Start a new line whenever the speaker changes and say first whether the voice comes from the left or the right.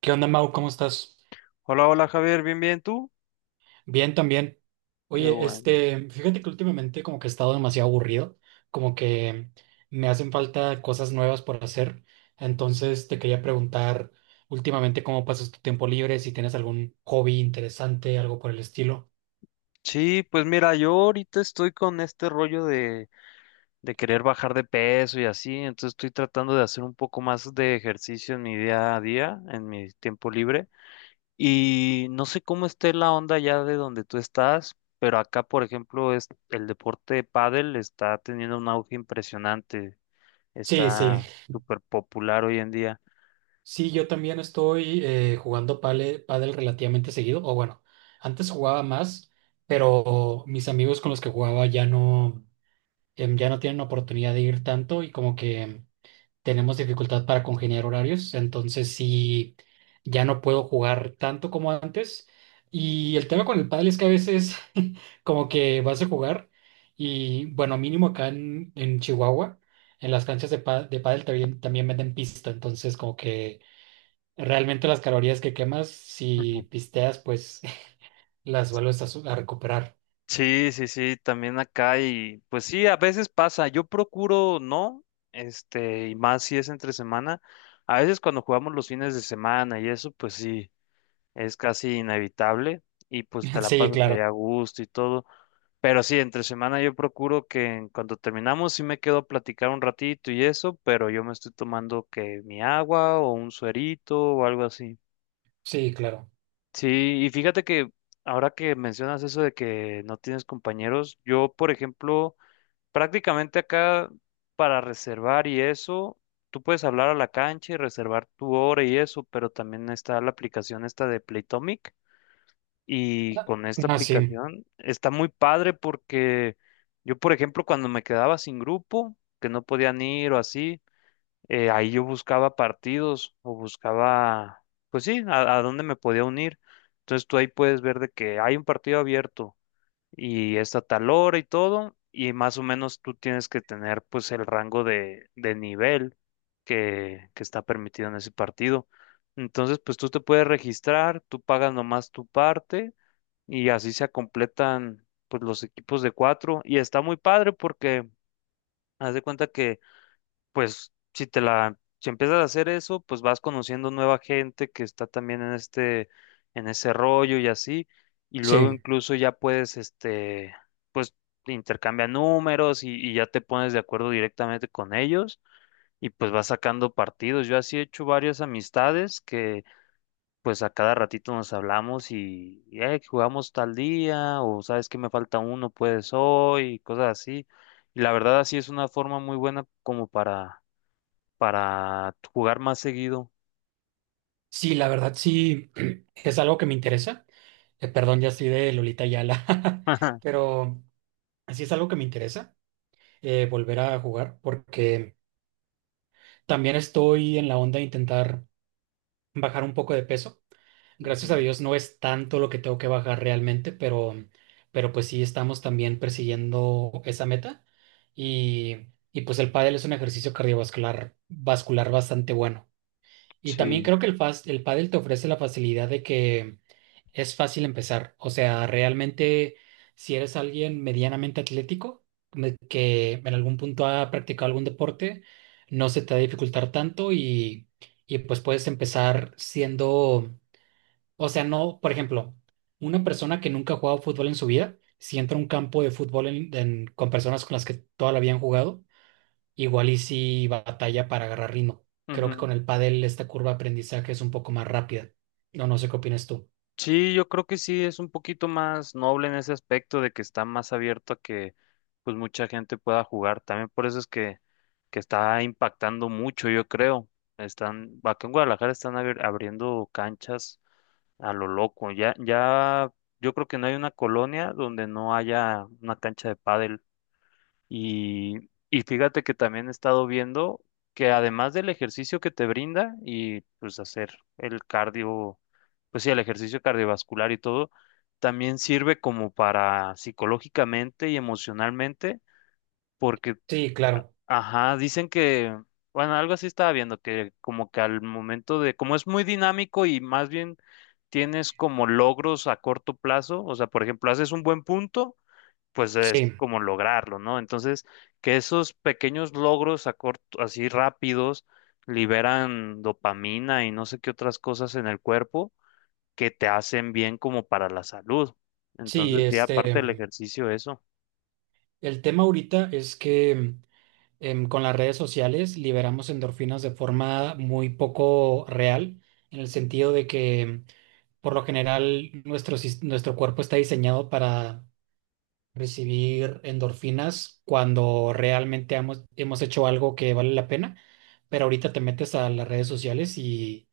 right: ¿Qué onda, Mau? ¿Cómo estás?
left: Hola, hola Javier, bien, bien, ¿tú?
right: Bien, también.
left: Qué
right: Oye,
left: bueno.
right: fíjate que últimamente como que he estado demasiado aburrido, como que me hacen falta cosas nuevas por hacer. Entonces te quería preguntar últimamente cómo pasas tu tiempo libre, si tienes algún hobby interesante, algo por el estilo.
left: Sí, pues mira, yo ahorita estoy con este rollo de querer bajar de peso y así, entonces estoy tratando de hacer un poco más de ejercicio en mi día a día, en mi tiempo libre. Y no sé cómo esté la onda ya de donde tú estás, pero acá, por ejemplo, es el deporte de pádel está teniendo un auge impresionante,
right: Sí, sí.
left: está súper popular hoy en día.
right: Sí, yo también estoy jugando pádel relativamente seguido, o bueno, antes jugaba más, pero mis amigos con los que jugaba ya no, ya no tienen oportunidad de ir tanto y como que tenemos dificultad para congeniar horarios, entonces sí, ya no puedo jugar tanto como antes. Y el tema con el pádel es que a veces como que vas a jugar y bueno, mínimo acá en Chihuahua, en las canchas de, de pádel también, también venden pista, entonces como que realmente las calorías que quemas, si pisteas, pues las vuelves a, a recuperar.
left: Sí, sí, sí, también acá y pues sí, a veces pasa, yo procuro no, y más si es entre semana, a veces cuando jugamos los fines de semana y eso, pues sí, es casi inevitable y pues te la
right: Sí,
left: pasas allá
right: claro,
left: a gusto y todo, pero sí, entre semana yo procuro que en cuanto terminamos sí me quedo a platicar un ratito y eso, pero yo me estoy tomando que mi agua o un suerito o algo así.
right: sí, claro.
left: Sí, y fíjate que ahora que mencionas eso de que no tienes compañeros, yo, por ejemplo, prácticamente acá para reservar y eso, tú puedes hablar a la cancha y reservar tu hora y eso, pero también está la aplicación esta de Playtomic y con esta
right: Ah, sí,
left: aplicación está muy padre porque yo, por ejemplo, cuando me quedaba sin grupo, que no podían ir o así, ahí yo buscaba partidos o buscaba, pues sí, a dónde me podía unir. Entonces tú ahí puedes ver de que hay un partido abierto y está tal hora y todo, y más o menos tú tienes que tener pues el rango de nivel que está permitido en ese partido. Entonces pues tú te puedes registrar, tú pagas nomás tu parte y así se completan pues los equipos de cuatro y está muy padre porque haz de cuenta que pues si te la, si empiezas a hacer eso, pues vas conociendo nueva gente que está también en este, en ese rollo y así, y luego
right: sí.
left: incluso ya puedes, pues intercambia números y ya te pones de acuerdo directamente con ellos y pues vas sacando partidos. Yo así he hecho varias amistades que pues a cada ratito nos hablamos y, jugamos tal día o sabes que me falta uno, puedes hoy y cosas así. Y la verdad así es una forma muy buena como para jugar más seguido.
right: Sí, la verdad sí es algo que me interesa. Perdón, ya estoy de Lolita Ayala, pero así es algo que me interesa, volver a jugar, porque también estoy en la onda de intentar bajar un poco de peso. Gracias a
left: Ujú.
right: Dios no es tanto lo que tengo que bajar realmente, pero pues sí estamos también persiguiendo esa meta y pues el pádel es un ejercicio cardiovascular vascular bastante bueno. Y también
left: Sí.
right: creo que el pádel te ofrece la facilidad de que es fácil empezar. O sea, realmente si eres alguien medianamente atlético, que en algún punto ha practicado algún deporte, no se te va a dificultar tanto y pues puedes empezar siendo, o sea, no, por ejemplo, una persona que nunca ha jugado fútbol en su vida, si entra a un campo de fútbol con personas con las que toda la habían jugado, igual y si batalla para agarrar ritmo. Creo que
left: Ujú.
right: con el pádel esta curva de aprendizaje es un poco más rápida. No, no sé qué opinas tú.
left: Sí, yo creo que sí es un poquito más noble en ese aspecto de que está más abierto a que pues mucha gente pueda jugar. También por eso es que está impactando mucho, yo creo. Están, acá en Guadalajara están abriendo canchas a lo loco. Ya, ya, yo creo que no hay una colonia donde no haya una cancha de pádel. Y fíjate que también he estado viendo que además del ejercicio que te brinda y pues hacer el cardio, pues sí, el ejercicio cardiovascular y todo, también sirve como para psicológicamente y emocionalmente, porque,
right: Sí, claro.
left: ajá, dicen que, bueno, algo así estaba viendo, que como que al momento de, como es muy dinámico y más bien tienes como logros a corto plazo, o sea, por ejemplo, haces un buen punto pues es
right: Sí,
left: como lograrlo, ¿no? Entonces, que esos pequeños logros así rápidos liberan dopamina y no sé qué otras cosas en el cuerpo que te hacen bien como para la salud.
right: sí,
left: Entonces, sí, aparte del ejercicio, eso.
right: el tema ahorita es que con las redes sociales liberamos endorfinas de forma muy poco real, en el sentido de que por lo general nuestro cuerpo está diseñado para recibir endorfinas cuando realmente hemos hecho algo que vale la pena, pero ahorita te metes a las redes sociales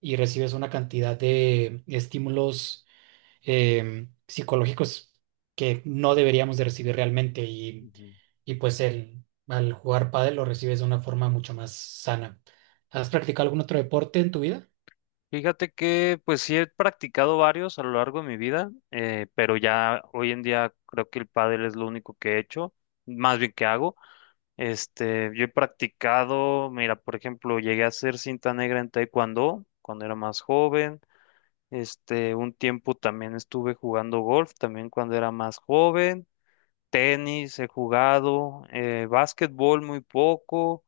right: y recibes una cantidad de estímulos psicológicos que no deberíamos de recibir realmente
left: Ujú.
right: y pues el, al jugar pádel lo recibes de una forma mucho más sana. ¿Has practicado algún otro deporte en tu vida?
left: Fíjate que pues sí he practicado varios a lo largo de mi vida, pero ya hoy en día creo que el pádel es lo único que he hecho, más bien que hago. Yo he practicado, mira, por ejemplo, llegué a ser cinta negra en taekwondo cuando era más joven. Un tiempo también estuve jugando golf, también cuando era más joven. Tenis he jugado, básquetbol muy poco,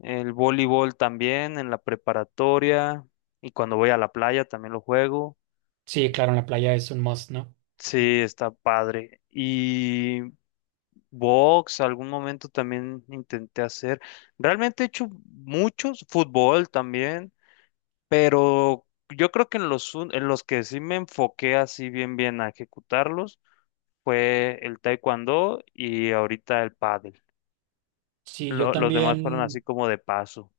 left: el voleibol también en la preparatoria y cuando voy a la playa también lo juego.
right: Sí, claro, en la playa es un must, ¿no?
left: Sí, está padre. Y Box, algún momento también intenté hacer. Realmente he hecho muchos, fútbol también, pero yo creo que en los, en los que sí me enfoqué así bien bien a ejecutarlos fue el taekwondo y ahorita el pádel.
right: Sí, yo
left: Los demás fueron así
right: también.
left: como de paso.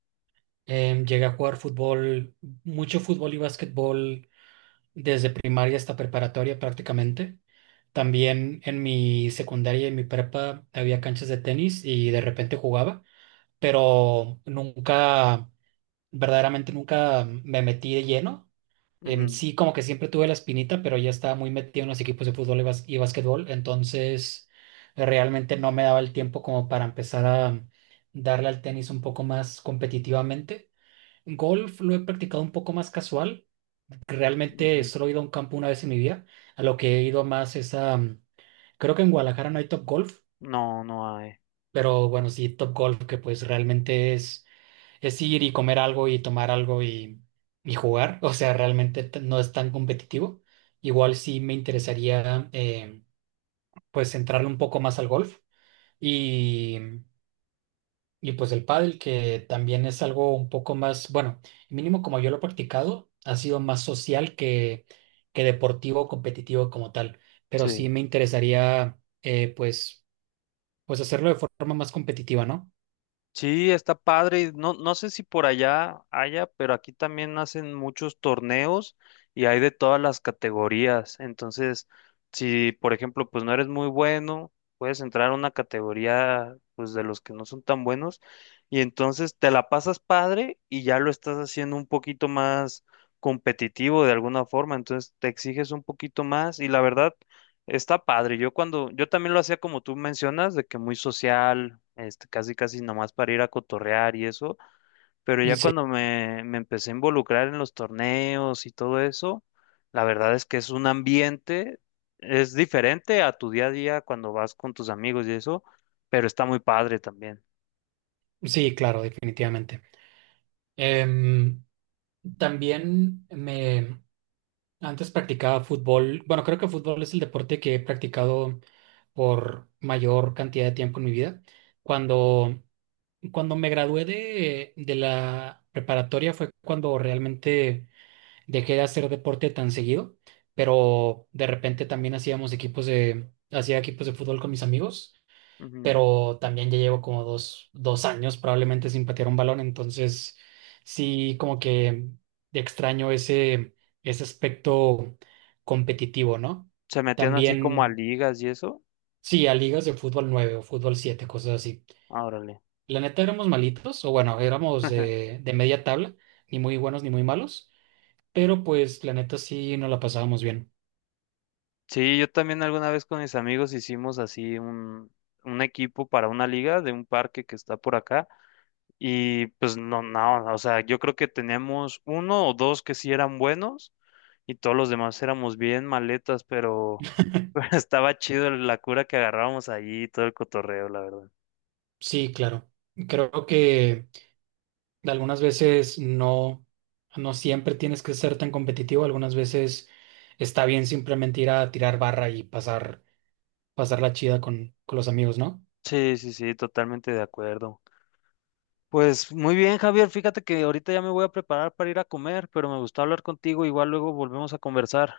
right: Llegué a jugar fútbol, mucho fútbol y básquetbol desde primaria hasta preparatoria prácticamente. También en mi secundaria y en mi prepa había canchas de tenis y de repente jugaba, pero nunca, verdaderamente nunca me metí de lleno.
left: Ujú,
right: Sí, como que siempre tuve la espinita, pero ya estaba muy metido en los equipos de fútbol y, y básquetbol, entonces realmente no me daba el tiempo como para empezar a darle al tenis un poco más competitivamente. Golf lo he practicado un poco más casual. Realmente
left: ujú.
right: solo he ido a un campo una vez en mi vida. A lo que he ido más es a... creo que en Guadalajara no hay Top Golf,
left: No, no hay.
right: pero bueno, sí, Top Golf, que pues realmente es ir y comer algo y tomar algo y jugar. O sea, realmente no es tan competitivo. Igual sí me interesaría pues centrarle un poco más al golf. Y y pues el pádel, que también es algo un poco más, bueno, mínimo como yo lo he practicado, ha sido más social que deportivo o competitivo como tal. Pero sí
left: Sí.
right: me interesaría, pues, pues hacerlo de forma más competitiva, ¿no?
left: Sí, está padre. No, no sé si por allá haya, pero aquí también hacen muchos torneos y hay de todas las categorías. Entonces, si por ejemplo, pues no eres muy bueno, puedes entrar a una categoría pues de los que no son tan buenos y entonces te la pasas padre y ya lo estás haciendo un poquito más competitivo de alguna forma. Entonces, te exiges un poquito más y la verdad está padre. Yo cuando, yo también lo hacía como tú mencionas, de que muy social, casi casi nomás para ir a cotorrear y eso, pero ya
right: Sí,
left: cuando me empecé a involucrar en los torneos y todo eso, la verdad es que es un ambiente, es diferente a tu día a día cuando vas con tus amigos y eso, pero está muy padre también.
right: sí, claro, definitivamente. Em, también antes practicaba fútbol. Bueno, creo que fútbol es el deporte que he practicado por mayor cantidad de tiempo en mi vida. Cuando cuando me gradué de la preparatoria fue cuando realmente dejé de hacer deporte tan seguido, pero de repente también hacíamos equipos de, hacía equipos de fútbol con mis amigos,
left: Ujú.
right: pero también ya llevo como dos años probablemente sin patear un balón, entonces sí como que extraño ese aspecto competitivo, ¿no?
left: Se metían así como a
right: También
left: ligas y eso.
right: sí a ligas de fútbol 9, o fútbol 7, cosas así.
left: Ah, órale.
right: La neta éramos malitos, o bueno, éramos de media tabla, ni muy buenos ni muy malos, pero pues la neta sí nos la pasábamos bien.
left: Sí, yo también alguna vez con mis amigos hicimos así un equipo para una liga de un parque que está por acá y pues no, no, o sea, yo creo que teníamos uno o dos que sí eran buenos y todos los demás éramos bien maletas, pero, pero estaba chido la cura que agarrábamos allí y todo el cotorreo, la verdad.
right: Sí, claro. Creo que algunas veces no, no siempre tienes que ser tan competitivo, algunas veces está bien simplemente ir a tirar barra y pasar la chida con los amigos, ¿no?
left: Sí, sí, sí, totalmente de acuerdo. Pues muy bien, Javier, fíjate que ahorita ya me voy a preparar para ir a comer, pero me gustó hablar contigo, igual luego volvemos a conversar.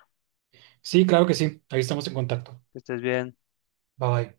right: Sí, claro que sí, ahí estamos en contacto.
left: Que estés bien.
right: Bye bye.